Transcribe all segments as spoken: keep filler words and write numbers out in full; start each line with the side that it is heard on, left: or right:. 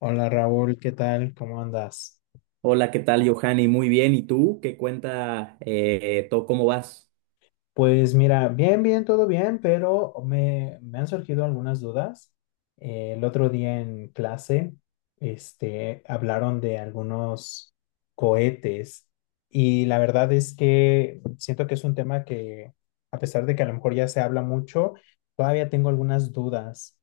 left: Hola Raúl, ¿qué tal? ¿Cómo andas?
right: Hola, ¿qué tal, Johanny? Muy bien. ¿Y tú? ¿Qué cuenta? Eh, todo, ¿cómo vas?
left: Pues mira, bien, bien, todo bien, pero me, me han surgido algunas dudas. Eh, el otro día en clase, este, hablaron de algunos cohetes y la verdad es que siento que es un tema que, a pesar de que a lo mejor ya se habla mucho, todavía tengo algunas dudas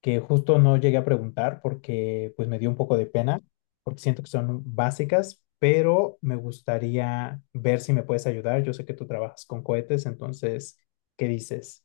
left: que justo no llegué a preguntar porque pues me dio un poco de pena, porque siento que son básicas, pero me gustaría ver si me puedes ayudar. Yo sé que tú trabajas con cohetes, entonces, ¿qué dices?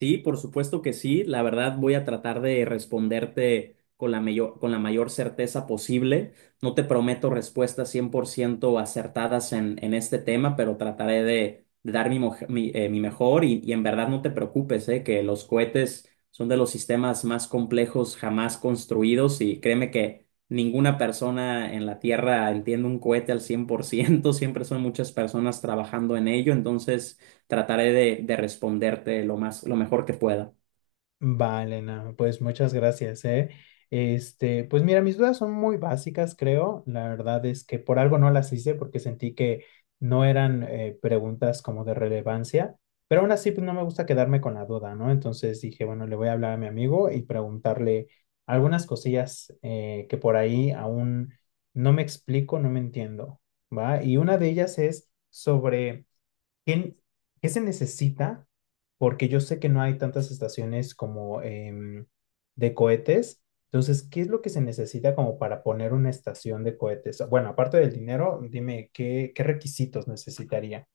right: Sí, por supuesto que sí. La verdad voy a tratar de responderte con la mayor, con la mayor certeza posible. No te prometo respuestas cien por ciento acertadas en, en este tema, pero trataré de, de dar mi, moj- mi, eh, mi mejor, y, y en verdad no te preocupes, eh, que los cohetes son de los sistemas más complejos jamás construidos y créeme que ninguna persona en la Tierra entiende un cohete al cien por ciento. Siempre son muchas personas trabajando en ello, entonces trataré de, de responderte lo más, lo mejor que pueda.
left: Vale, no, pues muchas gracias, ¿eh? Este, pues mira, mis dudas son muy básicas, creo. La verdad es que por algo no las hice porque sentí que no eran eh, preguntas como de relevancia, pero aún así pues no me gusta quedarme con la duda, ¿no? Entonces dije, bueno, le voy a hablar a mi amigo y preguntarle algunas cosillas eh, que por ahí aún no me explico, no me entiendo, ¿va? Y una de ellas es sobre... ¿Qué, qué se necesita? Porque yo sé que no hay tantas estaciones como em, de cohetes. Entonces, ¿qué es lo que se necesita como para poner una estación de cohetes? Bueno, aparte del dinero, dime, ¿qué, qué requisitos necesitaría?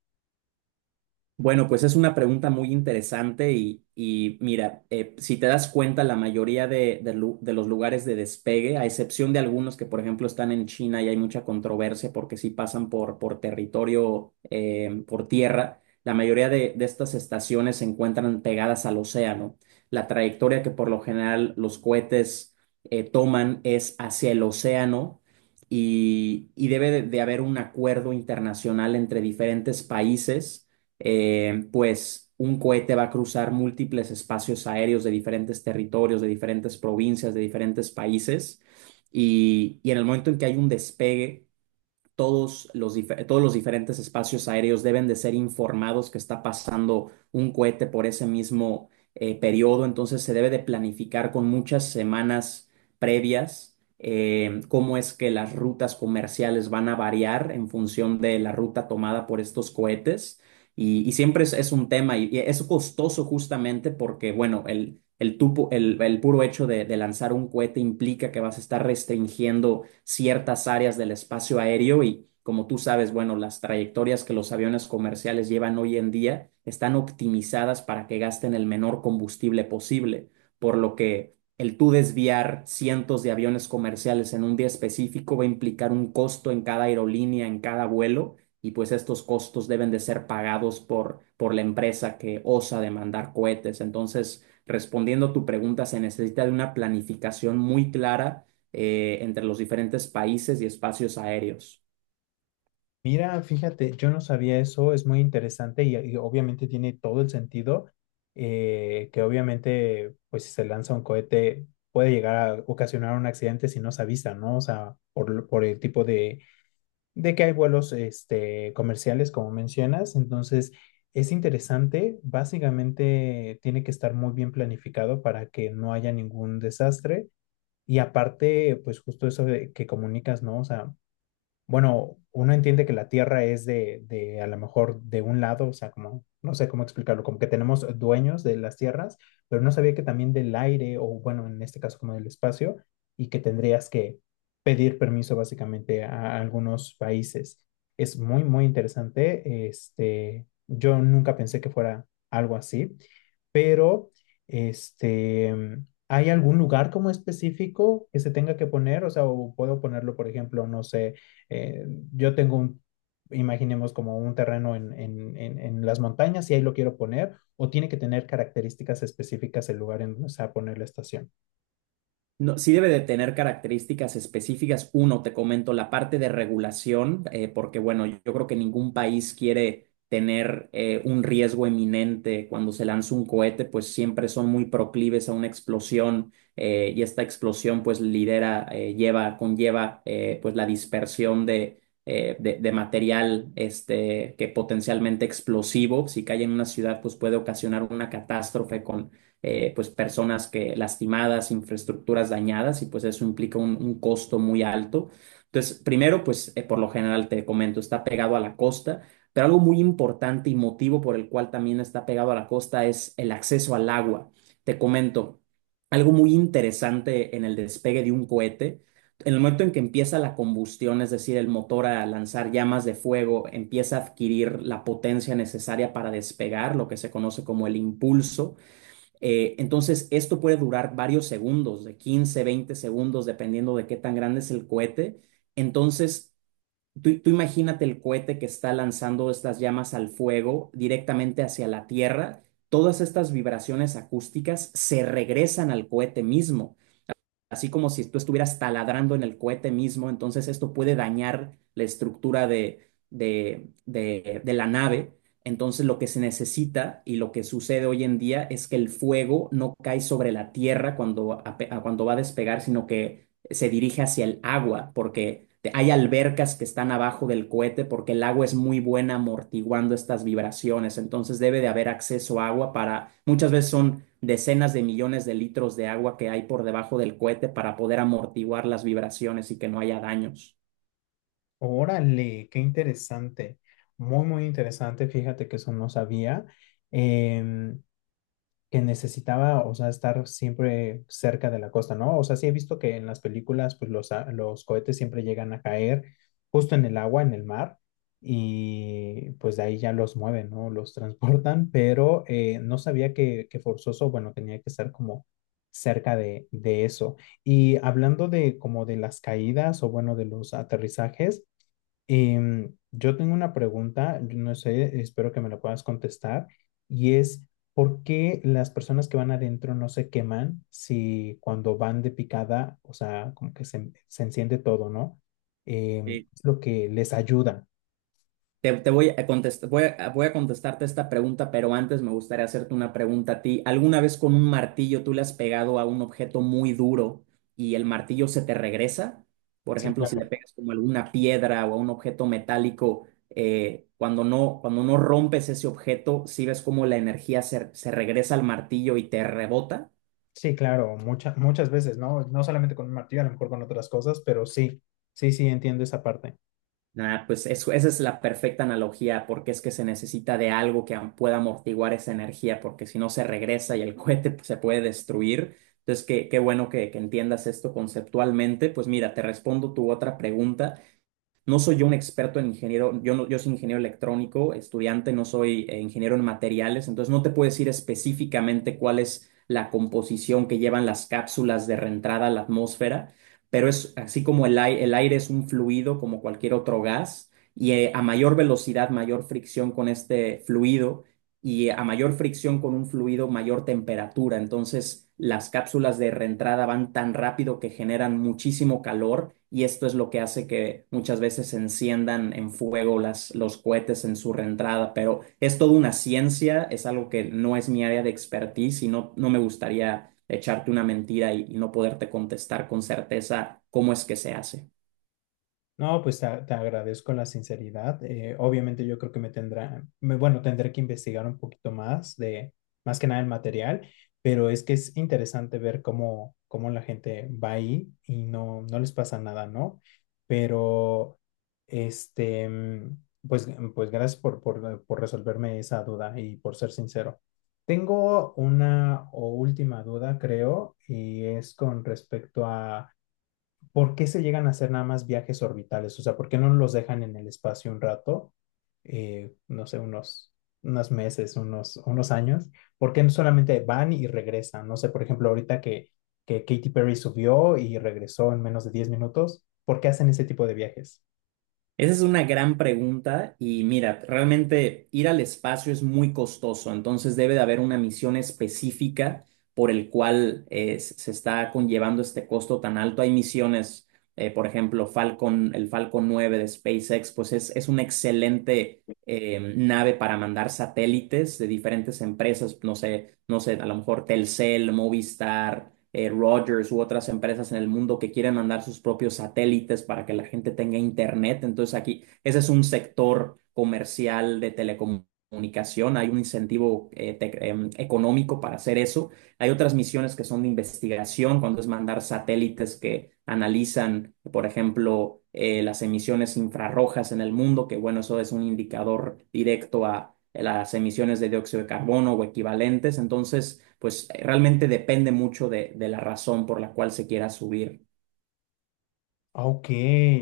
right: Bueno, pues es una pregunta muy interesante y, y mira, eh, si te das cuenta, la mayoría de, de lu- de los lugares de despegue, a excepción de algunos que, por ejemplo, están en China y hay mucha controversia porque sí pasan por, por territorio, eh, por tierra, la mayoría de, de estas estaciones se encuentran pegadas al océano. La trayectoria que por lo general los cohetes eh, toman es hacia el océano, y, y debe de de haber un acuerdo internacional entre diferentes países, eh, pues un cohete va a cruzar múltiples espacios aéreos de diferentes territorios, de diferentes provincias, de diferentes países, y, y en el momento en que hay un despegue, todos los, dife- todos los diferentes espacios aéreos deben de ser informados que está pasando un cohete por ese mismo eh, periodo. Entonces se debe de planificar con muchas semanas previas eh, cómo es que las rutas comerciales van a variar en función de la ruta tomada por estos cohetes. Y, y siempre es, es un tema, y, y es costoso justamente porque, bueno, el, el, tupo- el, el puro hecho de, de lanzar un cohete implica que vas a estar restringiendo ciertas áreas del espacio aéreo y, como tú sabes, bueno, las trayectorias que los aviones comerciales llevan hoy en día están optimizadas para que gasten el menor combustible posible, por lo que el tú desviar cientos de aviones comerciales en un día específico va a implicar un costo en cada aerolínea, en cada vuelo, y pues estos costos deben de ser pagados por, por la empresa que osa demandar cohetes. Entonces, respondiendo a tu pregunta, se necesita de una planificación muy clara eh, entre los diferentes países y espacios aéreos.
left: Mira, fíjate, yo no sabía eso, es muy interesante y, y obviamente tiene todo el sentido, eh, que obviamente, pues si se lanza un cohete, puede llegar a ocasionar un accidente si no se avisa, ¿no? O sea, por, lo- por el tipo de de que hay vuelos este, comerciales, como mencionas, entonces es interesante, básicamente tiene que estar muy bien planificado para que no haya ningún desastre y aparte, pues justo eso de que comunicas, ¿no? O sea, bueno, uno entiende que la Tierra es de, de, a lo mejor de un lado, o sea, como, no sé cómo explicarlo, como que tenemos dueños de las tierras, pero no sabía que también del aire, o bueno, en este caso como del espacio, y que tendrías que pedir permiso básicamente a algunos países. Es muy, muy interesante. Este, yo nunca pensé que fuera algo así, pero este, ¿hay algún lugar como específico que se tenga que poner? O sea, o puedo ponerlo, por ejemplo, no sé, eh, yo tengo un, imaginemos como un terreno en, en, en, en las montañas y ahí lo quiero poner, o tiene que tener características específicas el lugar en donde se va a poner la estación.
right: No, sí debe de tener características específicas. Uno, te comento la parte de regulación, eh, porque bueno, yo creo que ningún país quiere tener eh, un riesgo eminente cuando se lanza un cohete, pues siempre son muy proclives a una explosión, eh, y esta explosión pues lidera, eh, lleva, conlleva eh, pues la dispersión de, eh, de, de material este, que potencialmente explosivo, si cae en una ciudad pues puede ocasionar una catástrofe con eh, pues personas que lastimadas, infraestructuras dañadas, y pues eso implica un, un costo muy alto. Entonces, primero, pues eh, por lo general te comento, está pegado a la costa, pero algo muy importante y motivo por el cual también está pegado a la costa es el acceso al agua. Te comento algo muy interesante en el despegue de un cohete. En el momento en que empieza la combustión, es decir, el motor a lanzar llamas de fuego, empieza a adquirir la potencia necesaria para despegar, lo que se conoce como el impulso. Eh, entonces, esto puede durar varios segundos, de quince, veinte segundos, dependiendo de qué tan grande es el cohete. Entonces, tú, tú imagínate el cohete que está lanzando estas llamas al fuego directamente hacia la Tierra. Todas estas vibraciones acústicas se regresan al cohete mismo, así como si tú estuvieras taladrando en el cohete mismo. Entonces esto puede dañar la estructura de, de, de- de la nave. Entonces lo que se necesita y lo que sucede hoy en día es que el fuego no cae sobre la tierra cuando, ape- cuando va a despegar, sino que se dirige hacia el agua, porque te- hay albercas que están abajo del cohete, porque el agua es muy buena amortiguando estas vibraciones. Entonces debe de haber acceso a agua, para, muchas veces son decenas de millones de litros de agua que hay por debajo del cohete para poder amortiguar las vibraciones y que no haya daños.
left: Órale, qué interesante. Muy, muy interesante. Fíjate que eso no sabía. Em, que necesitaba, o sea, estar siempre cerca de la costa, ¿no? O sea, sí he visto que en las películas, pues los, a- los cohetes siempre llegan a caer justo en el agua, en el mar, y pues de ahí ya los mueven, ¿no? Los transportan, pero eh, no sabía que, que forzoso, bueno, tenía que estar como cerca de, de eso. Y hablando de como de las caídas o bueno, de los aterrizajes. Y mm, yo tengo una pregunta, yo no sé, espero que me la puedas contestar, y es, ¿por qué las personas que van adentro no se queman si cuando van de picada? O sea, como que se, se enciende todo, ¿no? Em, es lo que les ayuda.
right: Te, te voy a contestar, voy a, voy a contestarte esta pregunta, pero antes me gustaría hacerte una pregunta a ti. ¿Alguna vez con un martillo tú le has pegado a un objeto muy duro y el martillo se te regresa? Por
left: Sí,
right: ejemplo, si le
left: claro,
right: pegas como alguna piedra o a un objeto metálico, eh, cuando no, cuando no rompes ese objeto, ¿sí ves cómo la energía se, se regresa al martillo y te rebota?
left: sí, claro, muchas muchas veces, ¿no? No solamente con un martillo, a lo mejor con otras cosas, pero sí, sí, sí, entiendo esa parte.
right: Ah, pues eso, esa es la perfecta analogía, porque es que se necesita de algo que am- pueda amortiguar esa energía, porque si no se regresa y el cohete pues se puede destruir. Entonces, qué, qué bueno que que entiendas esto conceptualmente. Pues mira, te respondo tu otra pregunta. No soy yo un experto en ingeniero, yo, no, yo soy ingeniero electrónico, estudiante, no soy eh, ingeniero en materiales, entonces no te puedo decir específicamente cuál es la composición que llevan las cápsulas de reentrada a la atmósfera, pero es así como el, ai- el aire es un fluido como cualquier otro gas, y eh, a mayor velocidad, mayor fricción con este fluido, y a mayor fricción con un fluido, mayor temperatura. Entonces, las cápsulas de reentrada van tan rápido que generan muchísimo calor, y esto es lo que hace que muchas veces se enciendan en fuego las, los cohetes en su reentrada. Pero es toda una ciencia, es algo que no es mi área de expertise y no, no me gustaría echarte una mentira y, y no poderte contestar con certeza cómo es que se hace.
left: No, pues te, te agradezco la sinceridad. Eh, obviamente yo creo que me tendrá, me- bueno, tendré que investigar un poquito más de, más que nada el material, pero es que es interesante ver cómo, cómo la gente va ahí y no, no les pasa nada, ¿no? Pero, este, mm, pues, pues gracias por, por, por resolverme esa duda y por ser sincero. Tengo una o última duda, creo, y es con respecto a ¿por qué se llegan a hacer nada más viajes orbitales? O sea, ¿por qué no los dejan en el espacio un rato? Eh, no sé, unos, unos meses, unos, unos años. ¿Por qué no solamente van y regresan? No sé, por ejemplo, ahorita que, que Katy Perry subió y regresó en menos de diez minutos, ¿por qué hacen ese tipo de viajes?
right: Esa es una gran pregunta y mira, realmente ir al espacio es muy costoso, entonces debe de haber una misión específica por el cual eh, s- se está conllevando este costo tan alto. Hay misiones, eh, por ejemplo, Falcon, el Falcon nueve de SpaceX, pues es, es una excelente eh, nave para mandar satélites de diferentes empresas, no sé, no sé, a lo mejor Telcel, Movistar, eh, Rogers u otras empresas en el mundo que quieren mandar sus propios satélites para que la gente tenga internet. Entonces aquí, ese es un sector comercial de telecomunicación. Hay un incentivo eh, tec- em, económico para hacer eso. Hay otras misiones que son de investigación, cuando es mandar satélites que analizan, por ejemplo, eh, las emisiones infrarrojas en el mundo, que bueno, eso es un indicador directo a las emisiones de dióxido de carbono o equivalentes. Entonces, pues eh, realmente depende mucho de, de la razón por la cual se quiera subir.
left: Ok,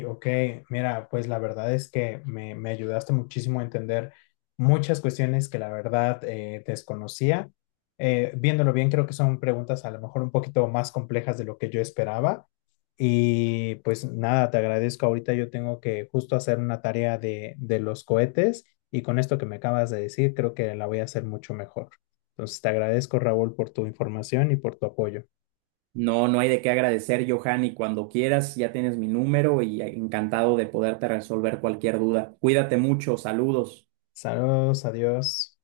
left: ok. Mira, pues la verdad es que me, me ayudaste muchísimo a entender muchas cuestiones que la verdad eh, desconocía. Eh, viéndolo bien, creo que son preguntas a lo mejor un poquito más complejas de lo que yo esperaba. Y pues nada, te agradezco. Ahorita yo tengo que justo hacer una tarea de, de los cohetes y con esto que me acabas de decir, creo que la voy a hacer mucho mejor. Entonces, te agradezco, Raúl, por tu información y por tu apoyo.
right: No, no hay de qué agradecer, Johan, y cuando quieras ya tienes mi número y encantado de poderte resolver cualquier duda. Cuídate mucho, saludos.
left: Saludos, adiós.